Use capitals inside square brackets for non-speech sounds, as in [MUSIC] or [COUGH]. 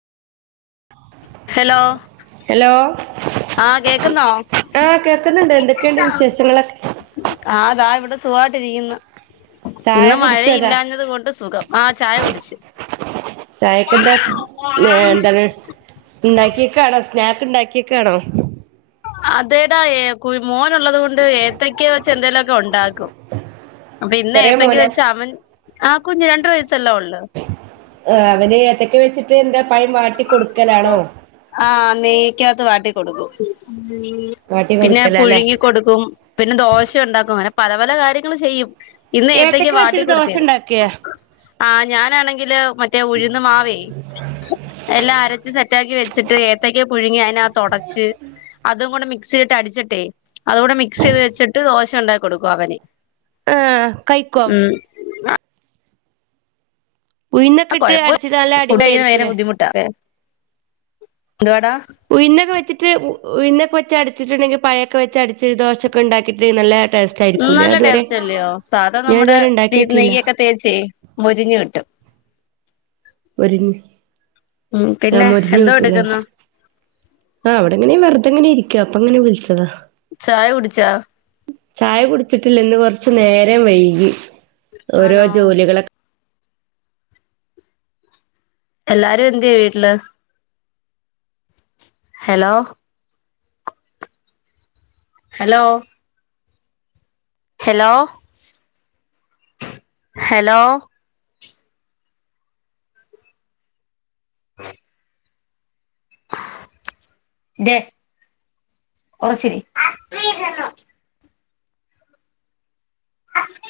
hello hello ആ കേക്കുന്നോ ആഹ് കേക്കുന്നുണ്ട് എന്തൊക്കെയുണ്ട് വിശേഷങ്ങളൊക്കെ ആഹ് താ ഇവിടെ സുഖായിട്ടിരിക്കുന്നു ചായ ഇന്ന് കുടിച്ചോ ചാ മഴയില്ലാഞ്ഞത് കൊണ്ട് സുഖം ആഹ് ചായ കുടിച്ച് ചായക്കെന്താ എന്താണ് ഉണ്ടാക്കിക്കാണ് സ്നാക്ക്‌ ണ്ടാക്കിക്ക ആണോ അതേടാ ഏ കു മോൻള്ളത് കൊണ്ട് ഏത്തക്ക വെച്ച് എന്തേലൊക്കെ ഉണ്ടാക്കും അപ്പൊ ഇന്ന് ചെറിയ ഏത്തക്ക് മോന വെച്ച് അവൻ ആ കുഞ്ഞു രണ്ടു വയസ്സെല്ലെ ഉള്ളു ആഹ് അവന് ഏത്തക്ക വെച്ചിട്ട് എന്താ പഴം വാട്ടി കൊടുക്കലാണോ ആഹ് നെയ്ക്കാത്ത് വാട്ടിക്കൊടുക്കും വാട്ടി പിന്നെ കൊടുക്കലല്ലേ പുഴുങ്ങി കൊടുക്കും പിന്നെ ദോശ ഉണ്ടാക്കും അങ്ങനെ പല പല കാര്യങ്ങള് ചെയ്യും ഇന്ന് ഏത്തക്ക വാട്ടി വെച്ചിട്ട് ദോശ കൊടുത്തേത് ഉണ്ടാക്കിയോ ആഹ് ഞാനാണെങ്കില് മറ്റേ ഉഴ്ന്ന് മാവേ എല്ലാ അര ച്ച് സെറ്റ്ആക്കി വെച്ചിട്ട് ഏത്തയ്ക്ക പുഴുങ്ങി അതിനാതൊടച്ച് അതും കൂടെ മിക്സി ഇട്ട് അടിച്ചിട്ടെ അതുകൂടെ മിക്സ് ചെയ്ത് വെച്ചിട്ട് ദോശ ഉണ്ടാക്കി കൊടുക്കും അവന് ആഹ് കൈ ക്കോം ങ ഉഴുന്നൊക്കെ ആഹ് ഇട്ട് കൊഴപ്പം അടിച്ചത് നല്ല ഫുഡ് അടിപൊളി കഴിക്കണ പയങ്കര ആയിരിക്കൂല്ലേ ബുദ്ധിമുട്ടാ ല്ലേ എന്തുവാടാ ഉയുന്നൊക്കെ വെച്ച്ട്ട് ഉഴ്ന്നൊക്കെവെച്ച് അടിച്ചിട്ടുണ്ടെങ്കിൽ പഴയൊക്കെവെച്ച് അടിച്ചി ദോശൊക്ക ഉണ്ടാക്കിയിട്ടെങ്കിൽ നല്ലെ ടേസ്റ്റ് ആയിക്കൂല്ലേ നല്ല അതുവരെ ടേസ്റ്റ് അല്ലയോ ഞാൻ ഇതുവരെ ഉണ്ടാക്കിനോക്കീല്ല പ്രത്യേകിച്ച് മുരിഞ്ഞ് കിട്ടും മുരിഞ്ഞ് ഉം ആഹ് പിന്നെ മുരിഞ്ഞ് എന്തോ കിട്ടുംല്ലേ എടുക്കുന്നു ആഹ് അവിടെ ഇങ്ങനെ വെറുതെങ്ങനെ ഇരിക്കുക അപ്പ ഇങ്ങനെ വിളിച്ചതാ ചായ കുടിച്ചാ ചായ കുടിച്ചിട്ടില്ല ല്ലോ കുറച്ച് നേരം വൈകി ഓരോ ആണോ ജോലികളൊക്കെ എല്ലാരും എന്തെ വീട്ടില് ഹലോ ഹലോ ഹലോ ഹലോ [INAUDIBLE] തെ ഒരു ചിരി